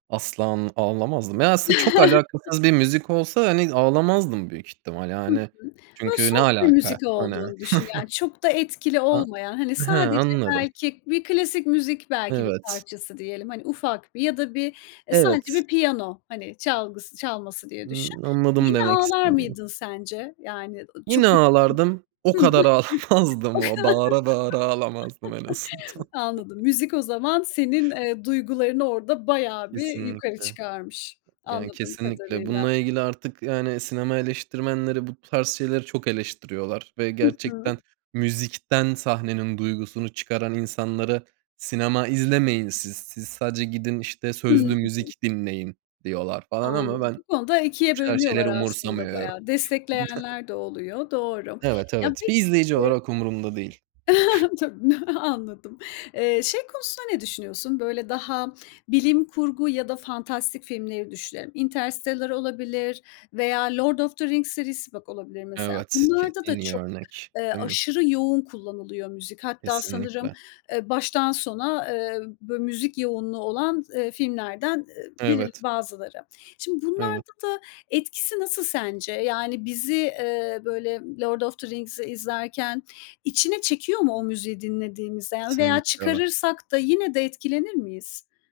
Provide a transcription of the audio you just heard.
Asla, anl ağlamazdım. Ya, aslında çok alakasız bir müzik olsa, hani, ağlamazdım büyük ihtimal, Hı yani. hı. Bunun Çünkü ne soft bir alaka? müzik Hani. olduğunu düşün. Yani, çok da etkili A olmayan, hani, Hıı, sadece anladım. belki bir klasik müzik, belki, bir Evet. parçası diyelim. Hani, ufak bi ya da bir, e, sadece Evet. bir piyano, hani, çalgısı çalması diye düşün. Iıı, anladım Yine demek ağlar istediğini. mıydın sence? Yani, ııı, çok Yine ağlardım. O etkilenir Hıı. kadar O kadar. ağlamazdım o, bağıra bağıra ağlamazdım en azından. Anladım. Müzik o zaman senin, eee, duygularını orada bayağı bir yukarı Kesinlikle. çıkarmış Yani, anladığım kesinlikle kadarıyla. bununla ilgili artık, yani, sinema eleştirmenleri bu tarz şeyleri çok eleştiriyorlar. Ve Hı hı. gerçekten müzikten sahnenin duygusunu çıkaran insanlara, "Sinema izlemeyin siz, siz sadece gidin, işte, sözlü Hıı. müzik dinleyin." diyorlar, falan, ama Anladım. ben Bu bu konuda 2'ye tarz şeyleri bölünüyorlar aslında umursamıyorum. bayağı. Destekleyenler de oluyor. Doğru. Evet, Ya, evet. Bir peki, izleyici eee olarak umurumda değil. Tabii, n anladım. Eee, şey konusunda ne düşünüyorsun? Böyle, daha, bilim kurgu ya da fantastik filmleri düşünelim. Interstellar olabilir veya The Lord of the Rings serisi, bak, olabilir mesela. Evet, ke Bunlarda en da iyi çok, örnek, eee, değil mi? aşırı yoğun kullanılıyor müzik. Hatta sanırım, Kesinlikle. eee, baştan sona, eee, bö müzik yoğunluğu olan, eee, filmlerden eee, biril Evet. bazıları. Şimdi Evet. bunlarda da etkisi nasıl sence? Yani, bizi, eee, böyle, Lord of the Rings'i izlerken içine çekiyor mu o müziği dinlediğimizde, ya, veya Kesinlikle, evet. çıkarırsak da yine de etkilenir miyiz?